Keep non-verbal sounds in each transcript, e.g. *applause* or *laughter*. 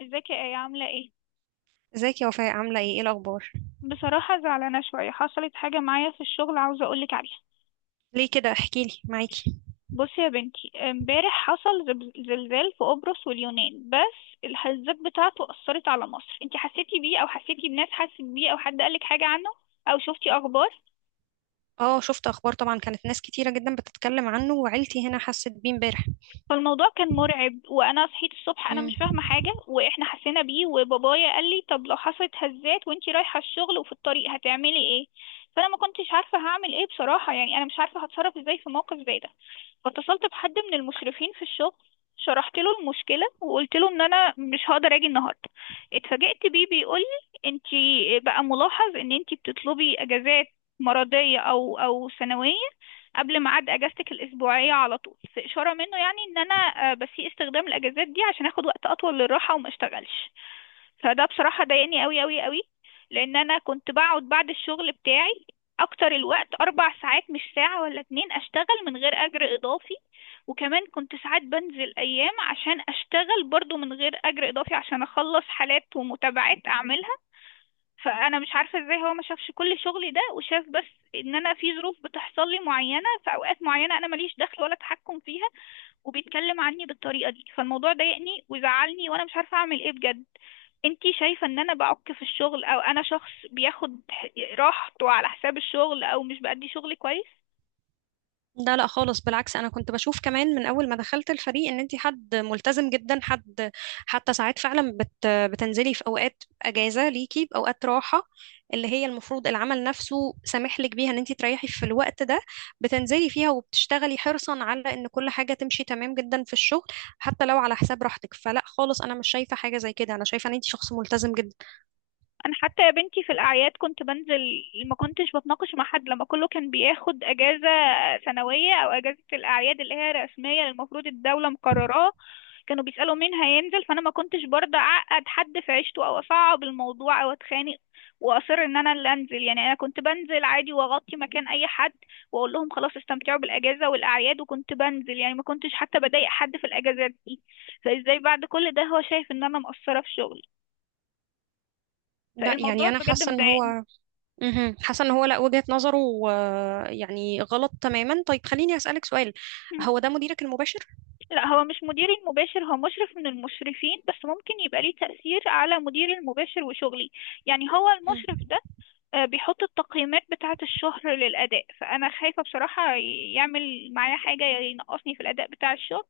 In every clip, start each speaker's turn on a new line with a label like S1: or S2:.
S1: ازيك يا ايه؟ عامله ايه؟
S2: ازيك يا وفاء، عاملة ايه؟ ايه الأخبار؟
S1: بصراحه زعلانه شويه. حصلت حاجه معايا في الشغل عاوزه اقولك عليها.
S2: ليه كده؟ احكيلي معاكي.
S1: بصي يا بنتي، امبارح حصل زلزال في قبرص واليونان، بس الهزات بتاعته اثرت على مصر. انتي حسيتي بيه؟ او حسيتي بناس حست بيه؟ او حد قالك حاجه عنه او شفتي اخبار؟
S2: اه، شفت أخبار طبعا، كانت ناس كتيرة جدا بتتكلم عنه وعيلتي هنا حست بيه امبارح.
S1: فالموضوع كان مرعب. وانا صحيت الصبح انا
S2: مم.
S1: مش فاهمه حاجه، واحنا حسينا بيه. وبابايا قال لي طب لو حصلت هزات وانتي رايحه الشغل وفي الطريق هتعملي ايه؟ فانا ما كنتش عارفه هعمل ايه بصراحه، يعني انا مش عارفه هتصرف ازاي في موقف زي ده. فاتصلت بحد من المشرفين في الشغل، شرحت له المشكلة وقلت له ان انا مش هقدر اجي النهاردة. اتفاجئت بيه بيقول لي انتي بقى ملاحظ ان انتي بتطلبي اجازات مرضية او سنوية قبل ميعاد اجازتك الاسبوعية على طول، في اشارة منه يعني ان انا، بسيء استخدام الاجازات دي عشان اخد وقت اطول للراحة وما اشتغلش. فده بصراحة ضايقني قوي قوي قوي. لأن أنا كنت بقعد بعد الشغل بتاعي أكتر الوقت أربع ساعات، مش ساعة ولا اتنين، أشتغل من غير أجر إضافي. وكمان كنت ساعات بنزل أيام عشان أشتغل برضو من غير أجر إضافي عشان أخلص حالات ومتابعات أعملها. فأنا مش عارفة إزاي هو ما شافش كل شغلي ده وشاف بس إن أنا في ظروف بتحصل لي معينة في أوقات معينة، أنا ماليش دخل ولا تحكم فيها، وبيتكلم عني بالطريقة دي. فالموضوع ضايقني وزعلني وأنا مش عارفة أعمل إيه بجد. انتي شايفة ان انا بعك في الشغل، او انا شخص بياخد راحته على حساب الشغل، او مش بأدي شغلي كويس؟
S2: ده لا خالص، بالعكس، انا كنت بشوف كمان من اول ما دخلت الفريق ان انت حد ملتزم جدا. حد حتى ساعات فعلا بتنزلي في اوقات اجازه ليكي، باوقات راحه اللي هي المفروض العمل نفسه سامح لك بيها ان انت تريحي في الوقت ده، بتنزلي فيها وبتشتغلي حرصا على ان كل حاجه تمشي تمام جدا في الشغل حتى لو على حساب راحتك. فلا خالص، انا مش شايفه حاجه زي كده، انا شايفه ان انت شخص ملتزم جدا.
S1: انا حتى يا بنتي في الاعياد كنت بنزل، ما كنتش بتناقش مع حد. لما كله كان بياخد اجازة سنوية او اجازة الاعياد اللي هي رسمية المفروض الدولة مقرراها، كانوا بيسألوا مين هينزل، فانا ما كنتش برضه اعقد حد في عيشته او اصعب الموضوع او اتخانق، واصر ان انا اللي انزل. يعني انا كنت بنزل عادي واغطي مكان اي حد واقول لهم خلاص استمتعوا بالاجازه والاعياد، وكنت بنزل يعني ما كنتش حتى بضايق حد في الاجازات دي. فازاي بعد كل ده هو شايف ان انا مقصره في شغلي؟
S2: لا يعني
S1: فالموضوع
S2: انا
S1: بجد
S2: حاسه ان
S1: مضايقني.
S2: هو حاسه ان هو لا، وجهه نظره يعني غلط تماما. طيب، خليني اسالك سؤال،
S1: مم.
S2: هو ده مديرك المباشر؟
S1: لا، هو مش مديري المباشر، هو مشرف من المشرفين، بس ممكن يبقى ليه تأثير على مديري المباشر وشغلي. يعني هو
S2: مم.
S1: المشرف ده، بيحط التقييمات بتاعة الشهر للأداء، فأنا خايفة بصراحة يعمل معايا حاجة ينقصني في الأداء بتاع الشهر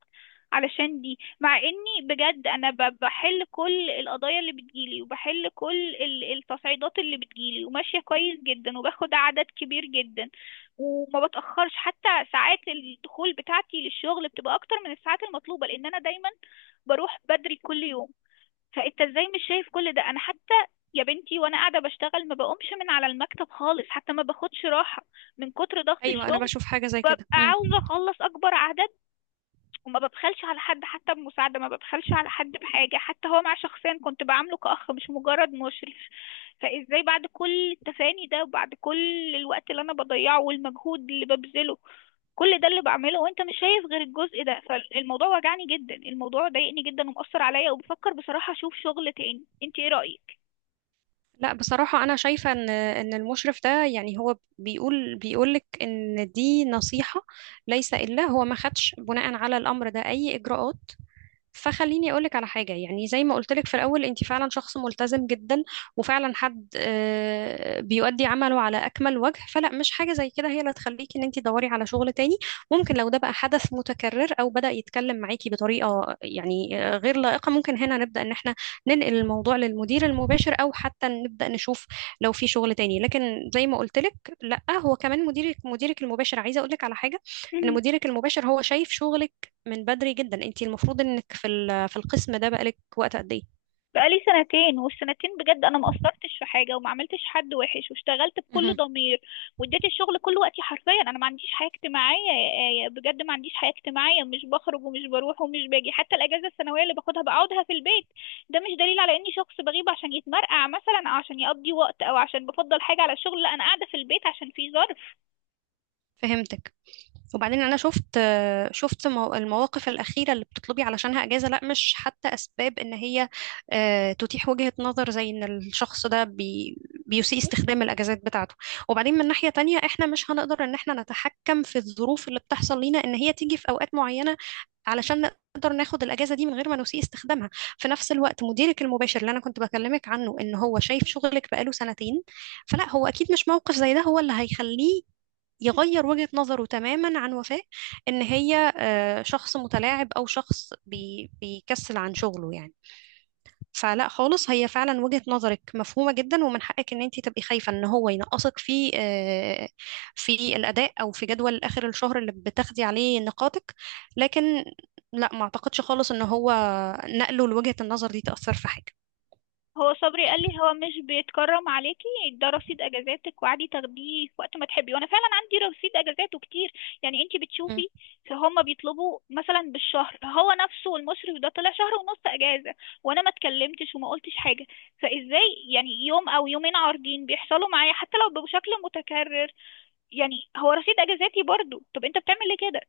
S1: علشان دي. مع إني بجد أنا بحل كل القضايا اللي بتجيلي وبحل كل التصعيدات اللي بتجيلي وماشية كويس جدا وباخد عدد كبير جدا، وما بتأخرش. حتى ساعات الدخول بتاعتي للشغل بتبقى أكتر من الساعات المطلوبة، لأن أنا دايما بروح بدري كل يوم. فانت ازاي مش شايف كل ده؟ انا حتى يا بنتي وانا قاعده بشتغل ما بقومش من على المكتب خالص، حتى ما باخدش راحه من كتر ضغط
S2: ايوه، انا
S1: الشغل.
S2: بشوف حاجه زي
S1: ببقى
S2: كده. مم.
S1: عاوزه اخلص اكبر اعداد، وما ببخلش على حد حتى بمساعده، ما ببخلش على حد بحاجه. حتى هو مع شخصيا كنت بعامله كاخ، مش مجرد مشرف. فازاي بعد كل التفاني ده وبعد كل الوقت اللي انا بضيعه والمجهود اللي ببذله كل ده اللي بعمله، وانت مش شايف غير الجزء ده؟ فالموضوع وجعني جدا، الموضوع ضايقني جدا ومأثر عليا، وبفكر بصراحة اشوف شغل تاني. انت ايه رأيك؟
S2: لا بصراحه، انا شايفه ان المشرف ده يعني هو بيقول لك ان دي نصيحه ليس الا، هو ما خدش بناء على الامر ده اي اجراءات. فخليني اقولك على حاجه، يعني زي ما قلتلك في الاول، انت فعلا شخص ملتزم جدا، وفعلا حد بيؤدي عمله على اكمل وجه، فلا مش حاجه زي كده هي اللي تخليكي ان انت تدوري على شغل تاني. ممكن لو ده بقى حدث متكرر او بدا يتكلم معاكي بطريقه يعني غير لائقه، ممكن هنا نبدا ان احنا ننقل الموضوع للمدير المباشر، او حتى نبدا نشوف لو في شغل تاني. لكن زي ما قلتلك، لا، هو كمان مديرك المباشر. عايزه اقولك على حاجه، ان
S1: مهم.
S2: مديرك المباشر هو شايف شغلك من بدري جدا، انتي المفروض انك في القسم ده بقالك وقت قد ايه.
S1: بقالي سنتين، والسنتين بجد انا ما قصرتش في حاجة وما عملتش حد وحش واشتغلت بكل
S2: مهم.
S1: ضمير. واديت الشغل كل وقتي حرفيا. انا ما عنديش حياة اجتماعية يا آية، بجد ما عنديش حياة اجتماعية. مش بخرج ومش بروح ومش باجي. حتى الاجازة السنوية اللي باخدها بقعدها في البيت. ده مش دليل على اني شخص بغيب عشان يتمرقع مثلا او عشان يقضي وقت او عشان بفضل حاجة على الشغل. لا، انا قاعدة في البيت عشان في ظرف.
S2: فهمتك. وبعدين انا المواقف الاخيره اللي بتطلبي علشانها اجازه، لا مش حتى اسباب ان هي تتيح وجهه نظر زي ان الشخص ده بيسيء استخدام الاجازات بتاعته. وبعدين من ناحيه تانية، احنا مش هنقدر ان احنا نتحكم في الظروف اللي بتحصل لينا ان هي تيجي في اوقات معينه، علشان نقدر ناخد الاجازه دي من غير ما نسيء استخدامها. في نفس الوقت، مديرك المباشر اللي انا كنت بكلمك عنه ان هو شايف شغلك بقاله سنتين، فلا، هو اكيد مش موقف زي ده هو اللي هيخليه يغير وجهة نظره تماما عن وفاء، ان هي شخص متلاعب او شخص بيكسل عن شغله يعني. فلا خالص، هي فعلا وجهة نظرك مفهومة جدا، ومن حقك ان انت تبقي خايفة ان هو ينقصك في في الاداء او في جدول اخر الشهر اللي بتاخدي عليه نقاطك. لكن لا، ما اعتقدش خالص ان هو نقله لوجهة النظر دي تأثر في حاجة.
S1: هو صبري قال لي هو مش بيتكرم عليكي، ده رصيد اجازاتك وعادي تاخديه في وقت ما تحبي. وانا فعلا عندي رصيد اجازات وكتير، يعني انتي
S2: مم.
S1: بتشوفي. فهم بيطلبوا مثلا بالشهر، هو نفسه المشرف ده طلع شهر ونص اجازه وانا ما اتكلمتش وما قلتش حاجه. فازاي يعني يوم او يومين عارضين بيحصلوا معايا حتى لو بشكل متكرر، يعني هو رصيد اجازاتي برضو؟ طب انت بتعمل ليه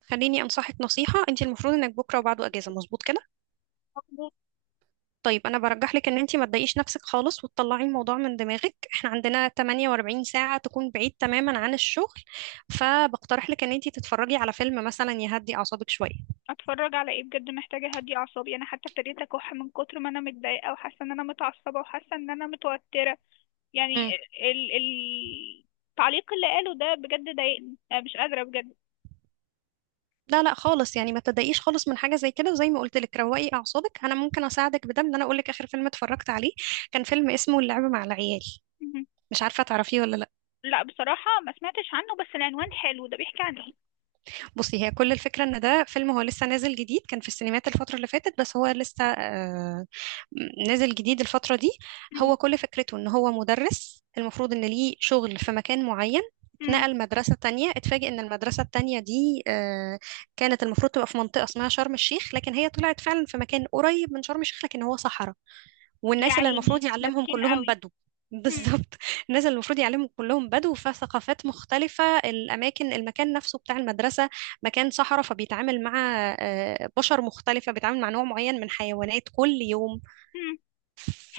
S2: خليني انصحك نصيحة، انت المفروض انك بكرة وبعده اجازة، مظبوط كده؟
S1: كده؟
S2: طيب انا برجح لك ان انت ما تضايقيش نفسك خالص، وتطلعي الموضوع من دماغك. احنا عندنا 48 ساعة تكون بعيد تماما عن الشغل، فبقترح لك ان انت تتفرجي على فيلم مثلا يهدي اعصابك شوية.
S1: اتفرج على ايه؟ بجد محتاجه اهدي اعصابي. انا حتى ابتديت اكح من كتر ما انا متضايقه، وحاسه ان انا متعصبه وحاسه ان انا متوتره يعني.
S2: امم
S1: ال التعليق اللي قاله ده بجد ضايقني. أنا مش قادره بجد.
S2: لا لا خالص، يعني ما تضايقيش خالص من حاجة زي كده، وزي ما قلت لك، روقي اعصابك. انا ممكن اساعدك بده، ان انا اقول لك اخر فيلم اتفرجت عليه، كان فيلم اسمه اللعب مع العيال.
S1: مهم.
S2: مش عارفة تعرفيه ولا لا؟
S1: لا، بصراحه ما سمعتش عنه، بس العنوان حلو. ده بيحكي عن ايه؟
S2: بصي، هي كل الفكرة ان ده فيلم هو لسه نازل جديد، كان في السينمات الفترة اللي فاتت، بس هو لسه نازل جديد الفترة دي.
S1: مهم.
S2: هو كل فكرته ان هو مدرس المفروض ان ليه شغل في مكان معين،
S1: مم.
S2: اتنقل مدرسة تانية، اتفاجئ ان المدرسة التانية دي كانت المفروض تبقى في منطقة اسمها شرم الشيخ، لكن هي طلعت فعلا في مكان قريب من شرم الشيخ لكن هو صحراء،
S1: يا
S2: والناس اللي
S1: عيني،
S2: المفروض يعلمهم
S1: مسكين
S2: كلهم
S1: قوي.
S2: بدو. *laughs*
S1: مم.
S2: بالظبط. الناس اللي المفروض يعلمهم كلهم بدو، فثقافات مختلفة. الأماكن، المكان نفسه بتاع المدرسة مكان صحراء، فبيتعامل مع بشر مختلفة، بيتعامل مع نوع معين من حيوانات كل يوم،
S1: مم.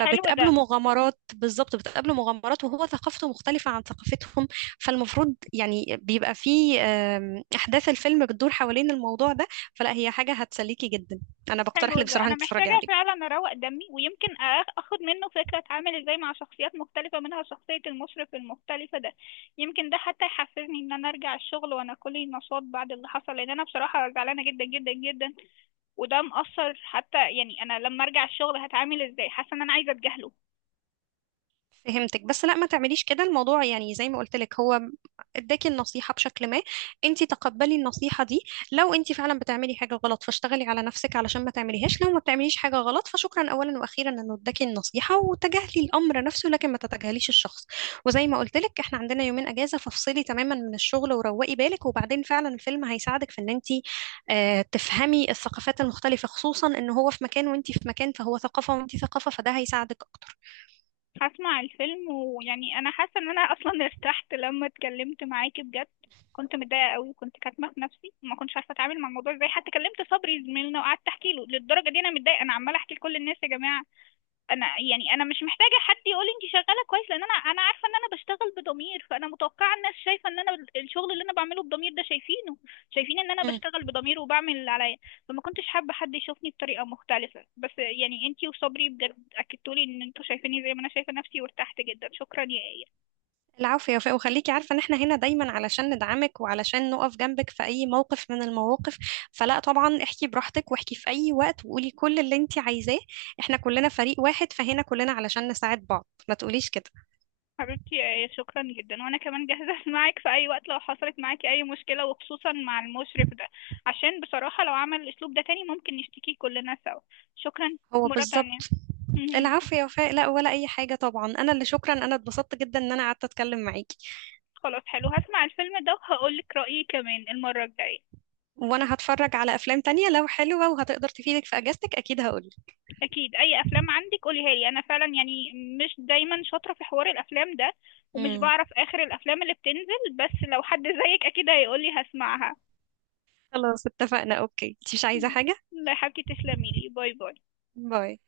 S1: حلو ده.
S2: مغامرات. بالظبط، بتقابله مغامرات وهو ثقافته مختلفة عن ثقافتهم، فالمفروض يعني بيبقى فيه أحداث الفيلم بتدور حوالين الموضوع ده. فلا، هي حاجة هتسليكي جدا، أنا بقترح
S1: حلو
S2: لك
S1: ده،
S2: بصراحة
S1: انا
S2: أنت
S1: محتاجه
S2: تتفرجي عليه.
S1: فعلا اروق دمي، ويمكن اخد منه فكره اتعامل ازاي مع شخصيات مختلفه، منها شخصيه المشرف المختلفه ده. يمكن ده حتى يحفزني ان انا ارجع الشغل وانا كلي نشاط بعد اللي حصل، لان انا بصراحه زعلانه جدا جدا جدا. وده مأثر حتى، يعني انا لما ارجع الشغل هتعامل ازاي؟ حاسه ان انا عايزه اتجاهله.
S2: فهمتك، بس لا ما تعمليش كده. الموضوع يعني زي ما قلت لك، هو اداكي النصيحة بشكل ما، انت تقبلي النصيحة دي. لو انت فعلا بتعملي حاجة غلط، فاشتغلي على نفسك علشان ما تعمليهاش. لو ما بتعمليش حاجة غلط، فشكرا اولا واخيرا انه اداكي النصيحة، وتجاهلي الامر نفسه لكن ما تتجاهليش الشخص. وزي ما قلت لك، احنا عندنا يومين اجازة، فافصلي تماما من الشغل وروقي بالك. وبعدين فعلا الفيلم هيساعدك في ان انت تفهمي الثقافات المختلفة، خصوصا ان هو في مكان وانت في مكان، فهو ثقافة وانت ثقافة، فده هيساعدك اكتر.
S1: هسمع الفيلم. ويعني انا حاسه ان انا اصلا *laughs* ارتحت لما اتكلمت معاكي بجد. كنت متضايقه قوي وكنت كاتمه في نفسي وما كنتش عارفه اتعامل مع الموضوع ازاي. حتى كلمت صبري زميلنا وقعدت احكي له للدرجه دي انا متضايقه. انا عماله احكي لكل الناس يا جماعه. انا يعني انا مش محتاجه حد يقول لي انت شغاله كويس، لان انا عارفه ان انا بشتغل بضمير. فانا متوقعه الناس شايفه ان انا الشغل اللي انا بعمله بضمير ده شايفينه، شايفين ان انا بشتغل بضمير وبعمل اللي عليا. فما كنتش حابه حد يشوفني بطريقه مختلفه، بس يعني انت وصبري بجد اكدتولي ان انتوا شايفيني زي ما انا شايفه نفسي، وارتحت جدا. شكرا يا ايه.
S2: العفو يا وفاء، وخليكي عارفة ان احنا هنا دايما علشان ندعمك وعلشان نقف جنبك في اي موقف من المواقف. فلا طبعا، احكي براحتك، واحكي في اي وقت، وقولي كل اللي انت عايزاه. احنا كلنا فريق واحد، فهنا كلنا علشان نساعد بعض، ما تقوليش كده.
S1: حبيبتي يا ايه شكرا جدا. وانا كمان جاهزه *laughs* معاك في اي وقت لو حصلت معاكي اي مشكله، وخصوصا مع المشرف ده. عشان بصراحه لو عمل الاسلوب ده تاني ممكن نشتكي كلنا سوا. شكرا
S2: هو
S1: مرة
S2: بالظبط.
S1: تانية. مهم.
S2: العفو يا وفاء، لا ولا اي حاجة طبعا، انا اللي شكرا، انا اتبسطت جدا ان انا قعدت اتكلم معاكي.
S1: خلاص حلو، هسمع الفيلم ده وهقول لك رأيي كمان المرة الجاية.
S2: وانا هتفرج على افلام تانية لو حلوة وهتقدر تفيدك في اجازتك، اكيد هقولك.
S1: أكيد أي أفلام عندك قوليها لي. أنا فعلا يعني مش دايما شاطرة في حوار الأفلام ده ومش
S2: امم،
S1: بعرف آخر الأفلام اللي بتنزل، بس لو حد زيك أكيد هيقولي هسمعها.
S2: خلاص، اتفقنا. اوكي، انت مش عايزة حاجة؟
S1: لا يا حبيبتي، تسلمي لي. باي باي.
S2: باي.